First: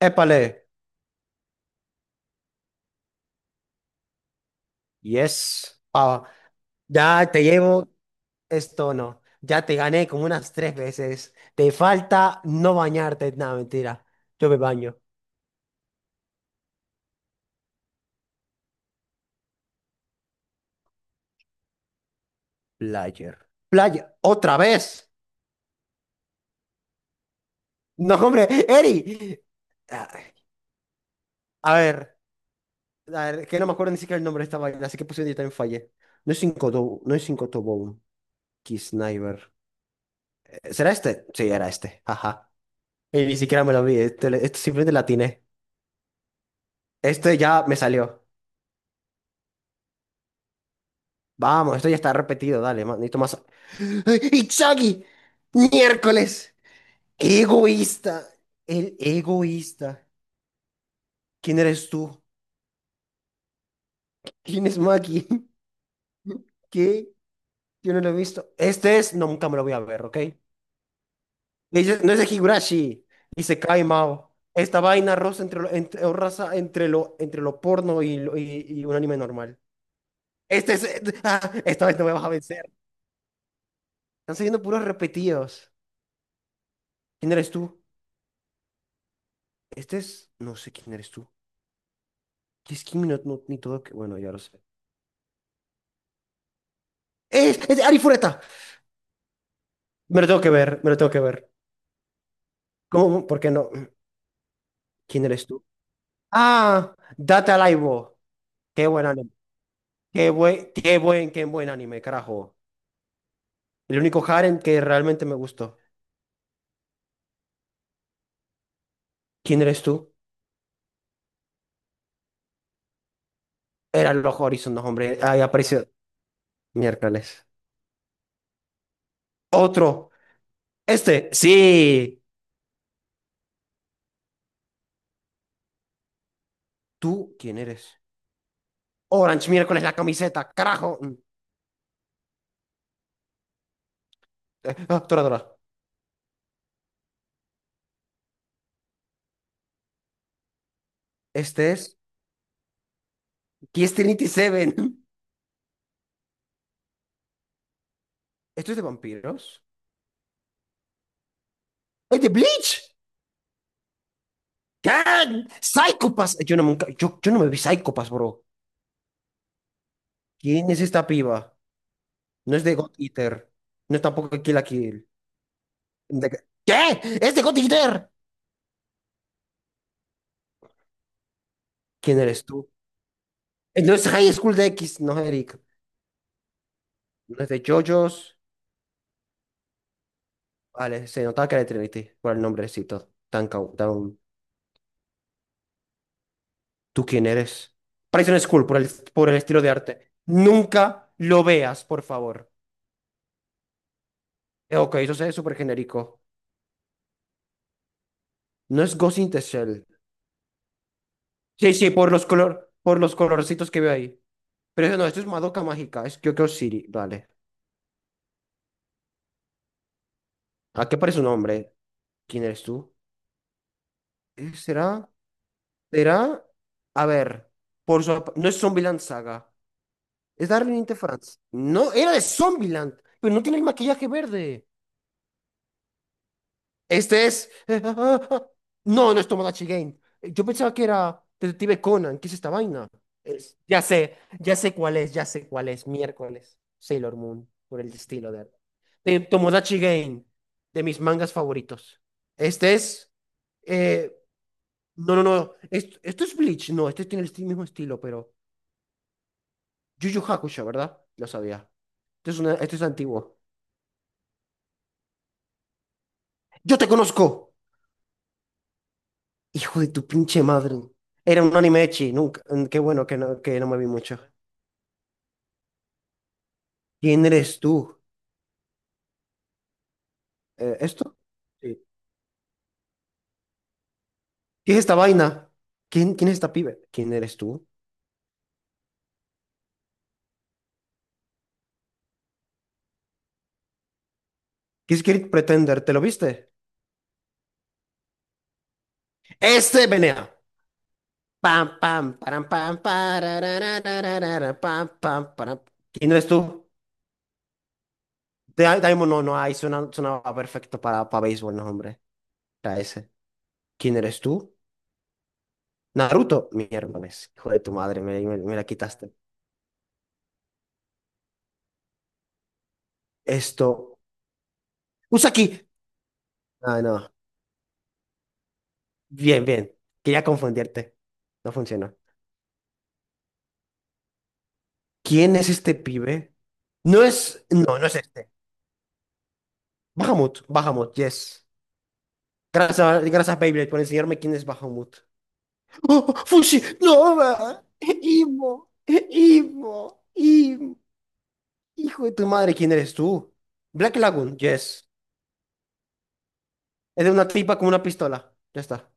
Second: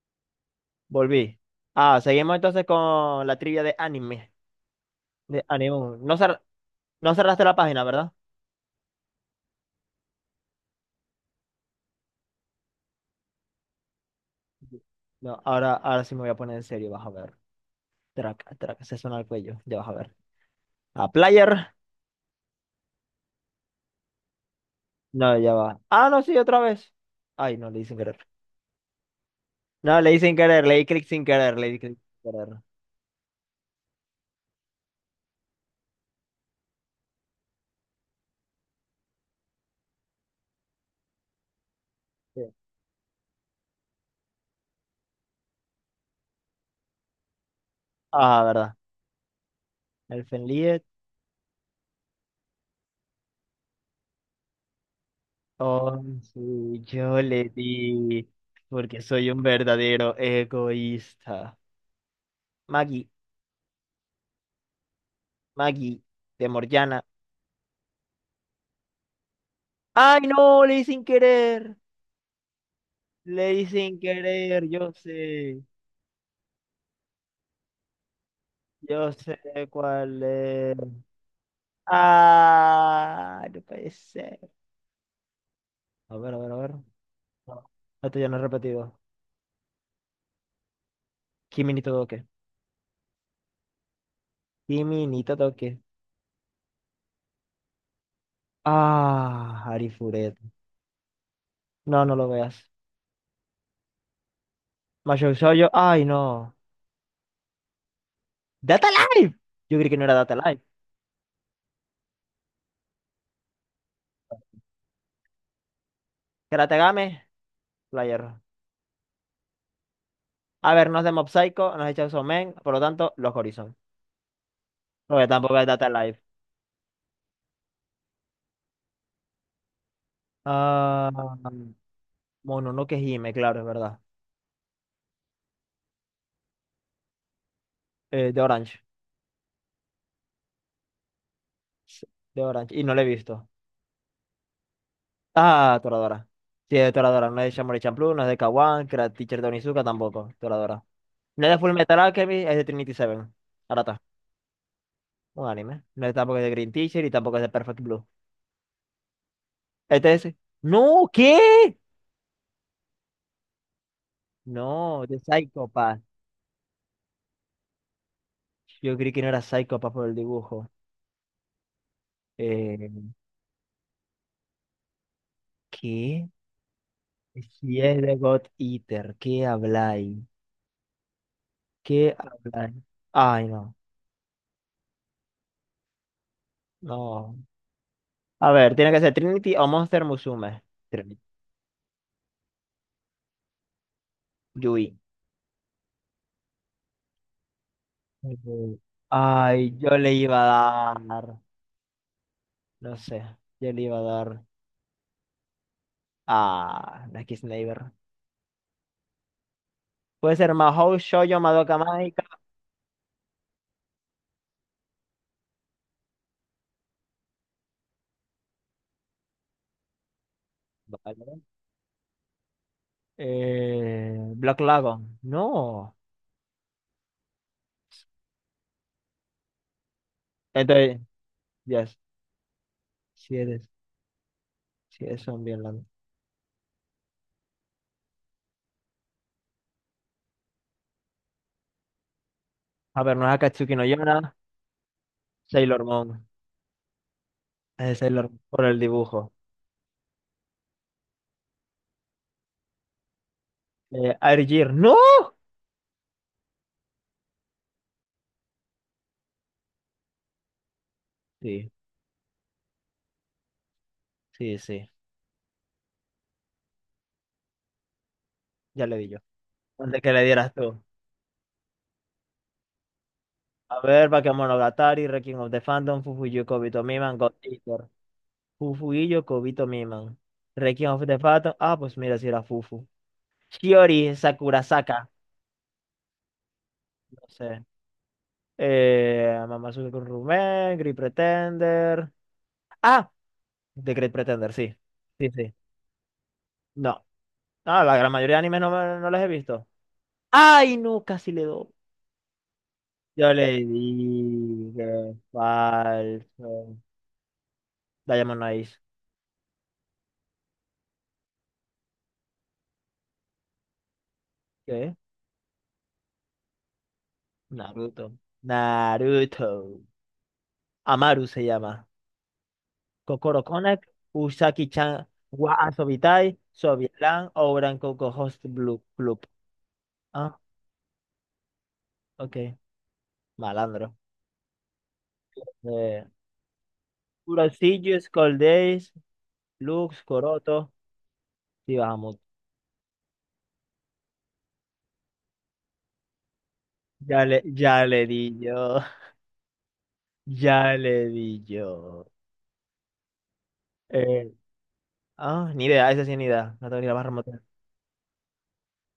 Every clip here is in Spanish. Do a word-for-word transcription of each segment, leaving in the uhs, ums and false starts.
Épale, Volví. Ah, seguimos entonces con la trivia de anime. De yes, anime. No, ah, cer- no ya te cerraste la página, llevo ¿verdad? esto. No, ya te gané como unas tres veces. Te falta no bañarte. Nada, mentira, yo me baño. No, ahora, ahora sí me voy a poner en serio, vas a ver. Traca, traca, se suena el cuello, ya vas a ver. A player. Player, playa, otra vez. No, ya va. Ah, no, sí, otra vez. Ay, no, le di sin No, querer. hombre, Eri. No, Ah, le di sin querer, le di clic sin querer, le a di clic ver, sin querer. a ver, que no me acuerdo ni siquiera el nombre de esta vaina, así que puse yo también fallé. No es cinco do- no es cinco Tobón, Sniper. ¿Será este? Sí, era este, Sí. ajá, y ni siquiera me lo vi. este, este simplemente la atiné. Este ya me salió. Ah, verdad. El Fenliet. Vamos, esto ya está repetido, dale, ma- necesito más. ¡Itzagi! Oh, ¡Miércoles! sí, yo le ¡Egoísta! di. El Porque soy un egoísta. verdadero egoísta. ¿Quién eres tú? Maggie, ¿Quién es Maki? Maggie, de Morgiana. ¿Qué? Yo no lo he visto. Este es. No, nunca me lo voy a ver, ¿ok? Ay, no, leí sin querer. Dice- No es de Higurashi. Dice Leí Kai sin Mao. querer, Esta yo vaina rosa sé. entre lo, entre, o raza entre lo, entre lo porno y, lo- y, y un Yo anime sé normal. cuál Este es. es. Ah, esta vez no me vas a vencer. Ah, no puede Están ser. saliendo puros repetidos. A ver, a ver, a ver. ¿Quién eres No, tú? esto ya no es repetido. Este es. No sé quién eres tú. Kimi ni Todoke. Y es Kimi no, no- ni todo que... Bueno, ya lo sé. Kimi ni Todoke. ¡Es, es de Ari Fureta! Ah, Me lo Arifuret. tengo que ver, me lo tengo que ver. No, no lo veas. ¿Cómo? ¿Por qué no? ¿Quién Majou eres tú? Shoujo. Ay, no. ¡Ah! Data Live. Qué Data buen anime. Live. Yo creí que no era Qué Data Live. buen, qué buen, qué buen anime, carajo. El único harem que realmente me gustó. Karate Game, Player. ¿Quién eres tú? A ver, nos de Mob Psycho, nos de Chainsaw Man, por lo tanto, los Horizon. Eran los Horizon, no, hombre. Porque Ahí tampoco es Data apareció. Live. Miércoles. Otro. Ah. Este. Sí. Mononoke Hime, claro, es verdad. ¿Tú quién eres? Eh, de Orange. Orange, miércoles, la camiseta. Carajo. Mm. Sí, De Orange. Y no la he visto. Eh, Ah, Toradora. Ah, Toradora. Sí, es de Toradora. No es de Shaolin Champloo, no es de Kawan, Karate Teacher de Onizuka tampoco. Toradora. No es de Full Este Metal es. Alchemist, es de Trinity Seven. Kiss Arata. Trinity Seven. Un anime. No es tampoco de Green Teacher y tampoco es de Perfect Blue. ¿Esto es de vampiros? Este es. ¡No! ¿Qué? ¡Ay, de Bleach! No, de ¡Can! Psycho Pass. ¡Psychopass! Yo no, nunca, yo, yo no me vi Psychopass, bro. Yo creí que no era Psycho Pass por el ¿Quién dibujo. es esta piba? No es de God Eh, Eater. No es tampoco de Kill la Kill. ¿qué? De- ¿Qué? ¡Es de God Si es Eater! de God Eater, ¿qué habláis? ¿Qué ¿Quién eres tú? habláis? Ay, no. Eh, No es High School de X, no, Eric. No. No es de JoJo's. A ver, tiene que ser Trinity o Monster Musume. Vale, Trinity. se notaba que era de Trinity por el nombrecito. Tan, cau- tan... Yui. ¿Tú quién eres? Prison School por Eh, el, por el estilo de Ay, yo le arte. iba a Nunca dar. lo veas, por favor. No sé. Yo le iba a dar Eh, ok, eso es súper genérico. a Lucky Sniper. No es Ghost in the Shell. Puede ser Mahou, Shoujo, Sí, Madoka sí, por Mágica. los color, por los colorcitos que veo ahí. Pero eso no, esto es Madoka Mágica, es Kyoko City, vale. ¿A qué parece su Vale. nombre? ¿Quién eres tú? Eh, Eh, Black ¿Será? Lagoon. No. ¿Será? A ver, por su ap- no es Zombieland Saga. Es Darling in the Entonces, France. No, yes. era de Zombieland, pero Si no tiene el eres, maquillaje verde. si eres zombie hablando. Este es. No, no es Tomodachi Game. Yo pensaba que era Detective Conan. ¿Qué es esta vaina? A ver, no es Es- Akatsuki Ya no sé, Yona. ya sé cuál es, ya sé cuál Sailor es. Moon. Miércoles, Sailor Moon, por el Es Sailor estilo Moon de. por el de dibujo. Tomodachi Game, de mis mangas favoritos. Este es. eh, Eh, Air Gear. ¡No! No, no, no. Esto, esto es Bleach. No, este tiene el esti- mismo estilo, pero. Yu Yu Hakusho, ¿verdad? Lo sabía. Sí, Esto es, una- esto es antiguo. sí, sí. ¡Yo te conozco! Ya le di yo. Hijo de Antes tu que le pinche dieras madre. tú. Era un anime de nunca. mm, Qué bueno que no, que no me A vi ver, mucho. Bakemonogatari, Requiem of the Phantom, Fufuyu Kobito Miman, ¿Quién God eres tú? Eater. Fufuyu Kobito Miman. Eh, Requiem of ¿Esto? the Phantom. Ah, Sí. pues mira, si era Fufu. Shiori ¿Qué es esta Sakurasaka. vaina? ¿Quién, quién es esta pibe? ¿Quién No eres sé. tú? Eh, Mamazuke con Rumen, Great Pretender. Ah, The Great Pretender, sí. ¿Qué es Kirk Sí, sí. Pretender? ¿Te lo viste? No. Ah, la gran mayoría de animes no, me- no los he visto. ¡Este venea! ¡Ay, no! Casi le Pam, doy. pam, param, pam, Yo le parararararara, pam, dije pam, param. ¿Quién eres tú? falso. Diamond Eyes. Di- Daimon no, no, ahí suena, sonaba perfecto para, para béisbol, no, hombre. Era ese. ¿Quién eres tú? ¿Qué? Naruto. Mierda, ves, hijo de tu madre, Naruto. me, me me la quitaste. Naruto. Amaru se llama. Kokoro Konak, Esto. Usaki-chan, wa Usaki. Asobitai, Ah, no. Sobilan, Ouran Koko Host Blue Club. Bien, bien. Quería Ah, confundirte. No funcionó. ok. Malandro. ¿Quién es este Eh, pibe? No es. No, no es Kurosillus, este. Cold Days, Lux, Bahamut. Coroto. Bahamut, yes. Sí, bajamos. Gracias, gracias, Beyblade, por enseñarme quién es Bahamut. ¡Oh, Fushi! Ya ¡No! le, ah, ya le di yo. ¡Imo! ¡Imo! Ya ¡Imo! le di yo. Hijo de tu madre, ¿quién eres tú? Black Eh, Lagoon, yes. ah, ni idea, esa sí ni idea. No tengo ni la Es más de una remota. tipa con una pistola. Ya está.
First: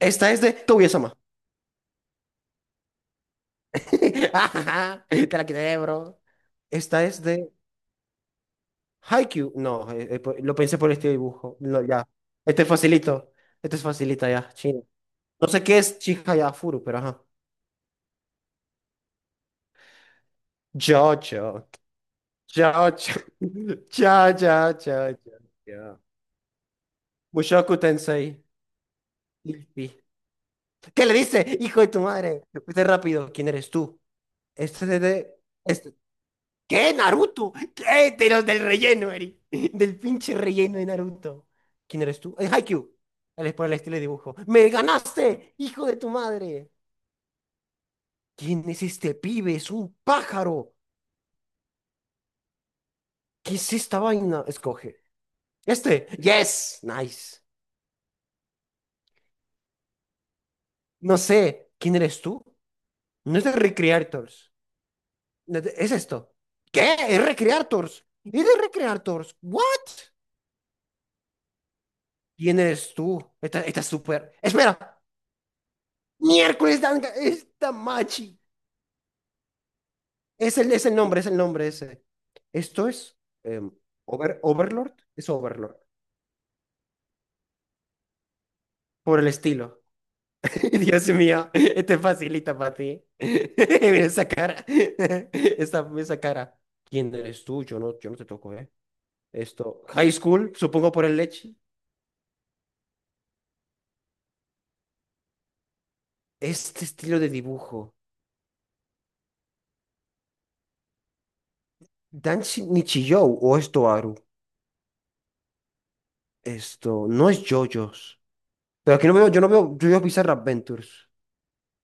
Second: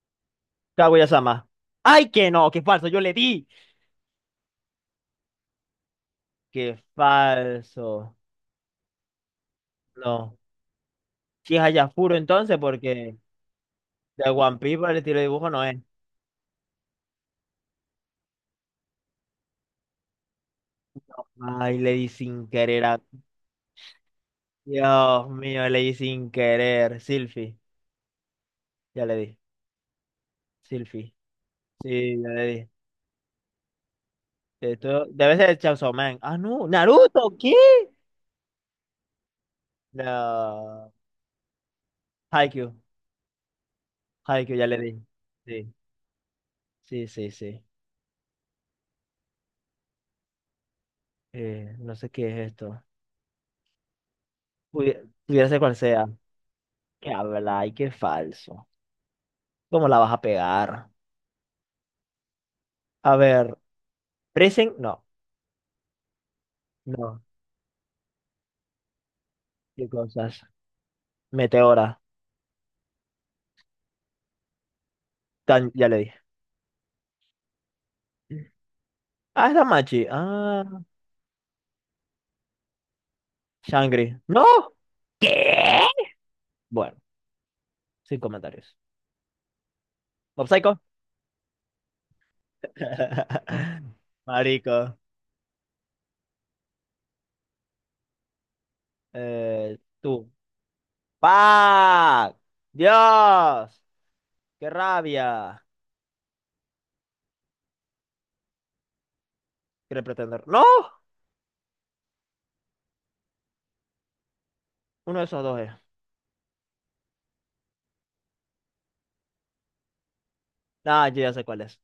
Esta es de Kaguya-sama. Kaguya-sama. ¡Ay, que no! ¡Qué falso! Yo le di. Te la quité, bro. ¡Qué Esta es de falso! Haikyuu, no, eh, eh, po- No. lo pensé por este Si dibujo. es No, ya. Hayafuro entonces, Este es porque. facilito. Este es De facilita ya, One Piece chino. para el estilo de No dibujo no sé es. qué es Chihaya furu, pero ajá. Jojo. Ay, le di sin querer Jojo. a... Cha, cha, cha, cha, Dios mío, le di cha. sin querer. Silphy, Mushoku Tensei. ya le di. Ippy. ¿Qué Silphy. le dice? Hijo de tu Sí, ya madre. le di. Fuiste rápido. ¿Quién eres tú? Este es Esto de... debe ser Chainsaw Este. Man. Ah, no. ¿Qué? Naruto, ¿qué? ¿Naruto? ¿Qué? De los del relleno, Eri. Del pinche relleno de No. Naruto. ¿Quién eres tú? Es Haikyuu. Haikyuu. Él es por el estilo de dibujo. Haikyuu, ya ¡Me le di. ganaste, Sí, hijo de tu madre! sí, sí, sí. ¿Quién es este pibe? ¡Es un pájaro! Eh, no sé qué es esto. ¿Qué es esta vaina? Pudi- Escoge. Pudiera ser cual sea. Este. Yes. Qué Nice. habla y qué falso. ¿Cómo la vas a pegar? No sé. ¿Quién eres tú? A No es de ver, Recreators. Presen, no, No es de- Es esto. ¿Qué? no. ¿Es Recreators? ¿Es de Recreators? ¿What? ¿Qué cosas? Meteora. ¿Quién eres tú? Esta, esta es súper. Espera. Tan, ya le Miércoles, Danga, esta machi. di. Ah, es Damachi. Es el, Ah, es el nombre, es el nombre ese. Esto es em, Shangri. Over- ¡No! Overlord, es Overlord, ¿Qué? Bueno, sin comentarios. por el estilo. Mob Psycho. Dios mío, este facilita para ti. Mira esa cara, Marico. esa, esa cara. ¿Quién eres tú? Yo no, yo no te toco, ¿eh? Eh, Esto, High tú. School, supongo por el leche. ¡Pac! ¡Dios! ¡Qué rabia! Este estilo de dibujo. Quiere pretender. ¡No! Danshi Nichijou o esto, Aru. Uno de esos dos es. Esto, no es JoJo's. Pero aquí no veo, yo no veo JoJo's Bizarre Adventures. Ah, yo ya sé cuál es.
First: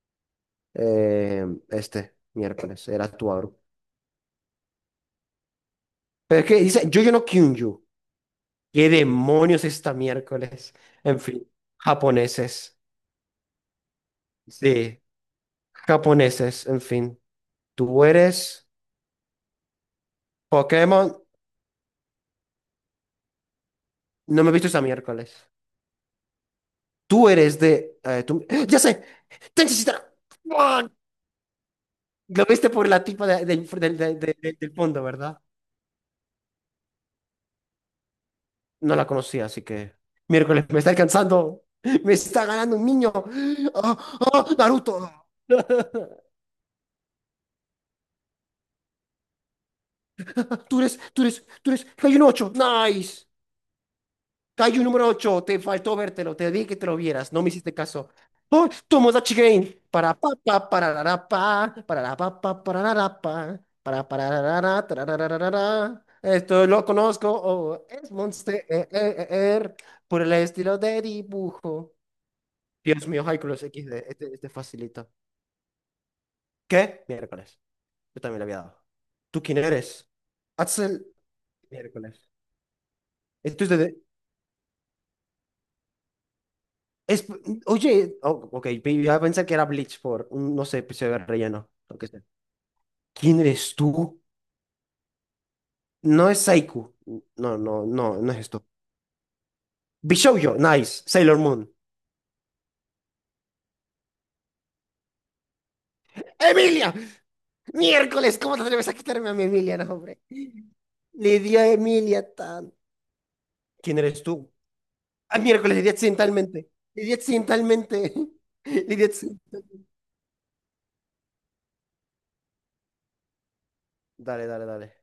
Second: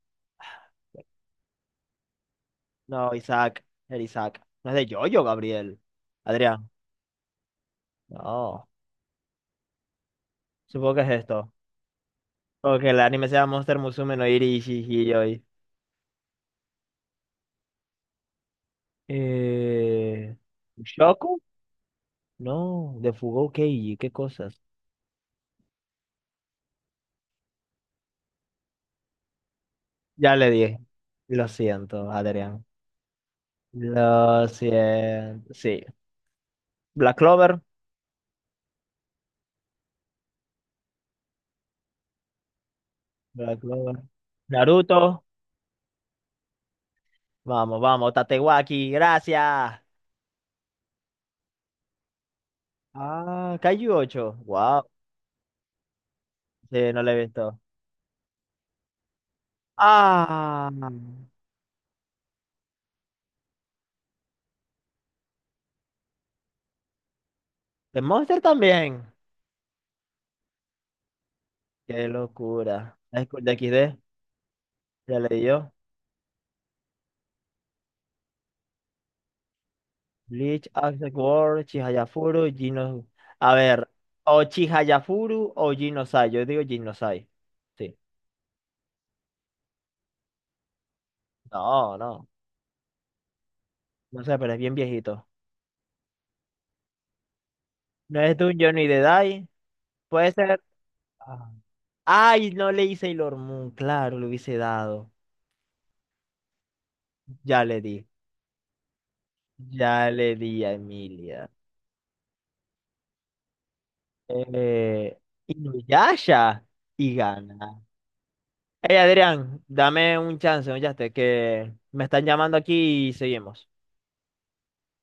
eh, Este miércoles, el No, actuador. Isaac. El Isaac. No es de Yoyo, Gabriel. Pero es que Adrián. dice Yoyono Kyunju. No. ¿Qué demonios esta miércoles? Supongo que es En fin, esto. japoneses. Porque el anime se llama Monster Musume no Iri Sí, Shihiyoi. japoneses, en fin. Tú eres Eh. Pokémon, ¿Shoku? No, de Fugou Keiji, qué no me he cosas. visto esta miércoles. Tú eres de... eh, tú- ¡Ah! Ya sé, Tenshin Shitara. Ya le dije. ¡Ah! Lo siento, Lo Adrián. viste por la tipa de- del del- del- Lo del- del fondo, ¿verdad? siento. Sí. Black Clover. No la conocía, así que. Miércoles, me está alcanzando. Me está ganando un niño. Black ¡Ah, Clover. ah, Naruto. Naruto. Vamos, vamos. Tatewaki. Gracias. Tú eres, tú eres, tú eres. Kaiju ocho. Nice. Ah, Kaiju ocho. Kaiju Wow. número ocho. Te faltó vértelo. Te dije que te Sí, lo no lo he vieras. No me visto. hiciste caso. Oh, Tomodachi Game. Para pa pa Ah. para la ra, pa para la pa pa para la ra, pa para para la ra, ra, tra, ra, ra, ra, ra, ra. Esto lo conozco. Oh, The es Monster Monster eh, también. eh, eh, er, por el estilo de dibujo. Qué locura. Dios mío, High School de Hycross X D. X D, este, este facilita. Ya leí yo. ¿Qué? Miércoles. Yo también le había dado. ¿Tú quién eres? Bleach, Axel. Axel World, Miércoles. Chihayafuru, Gino. A Esto es ver, de... o Chihayafuru o Ginosai. Yo digo es- Ginosai. Sí. Oye, oh, ok, pe- yo pensé que era Bleach por un, no sé, episodio de relleno, No, lo que sea. no. ¿Quién eres tú? No sé, pero es bien viejito. No es Saiku. No, no, no, No no es es esto. Dungeon ni de Dai. Puede Bishoujo, ser. nice. Sailor Ah. Moon. Ay, no leí Sailor Moon. Claro, lo hubiese dado. ¡Emilia! Ya le di. Miércoles, ¿cómo te atreves a quitarme a mi Emilia, no, Ya hombre? le di a Le Emilia. di a Emilia tan. ¿Quién eres tú? Eh, Ah, miércoles, le Inuyasha. accidentalmente. Le Y gana. accidentalmente. Hey, Le di. Adrián, dame un chance, oye, que me están llamando aquí y seguimos. Dale, dale, dale.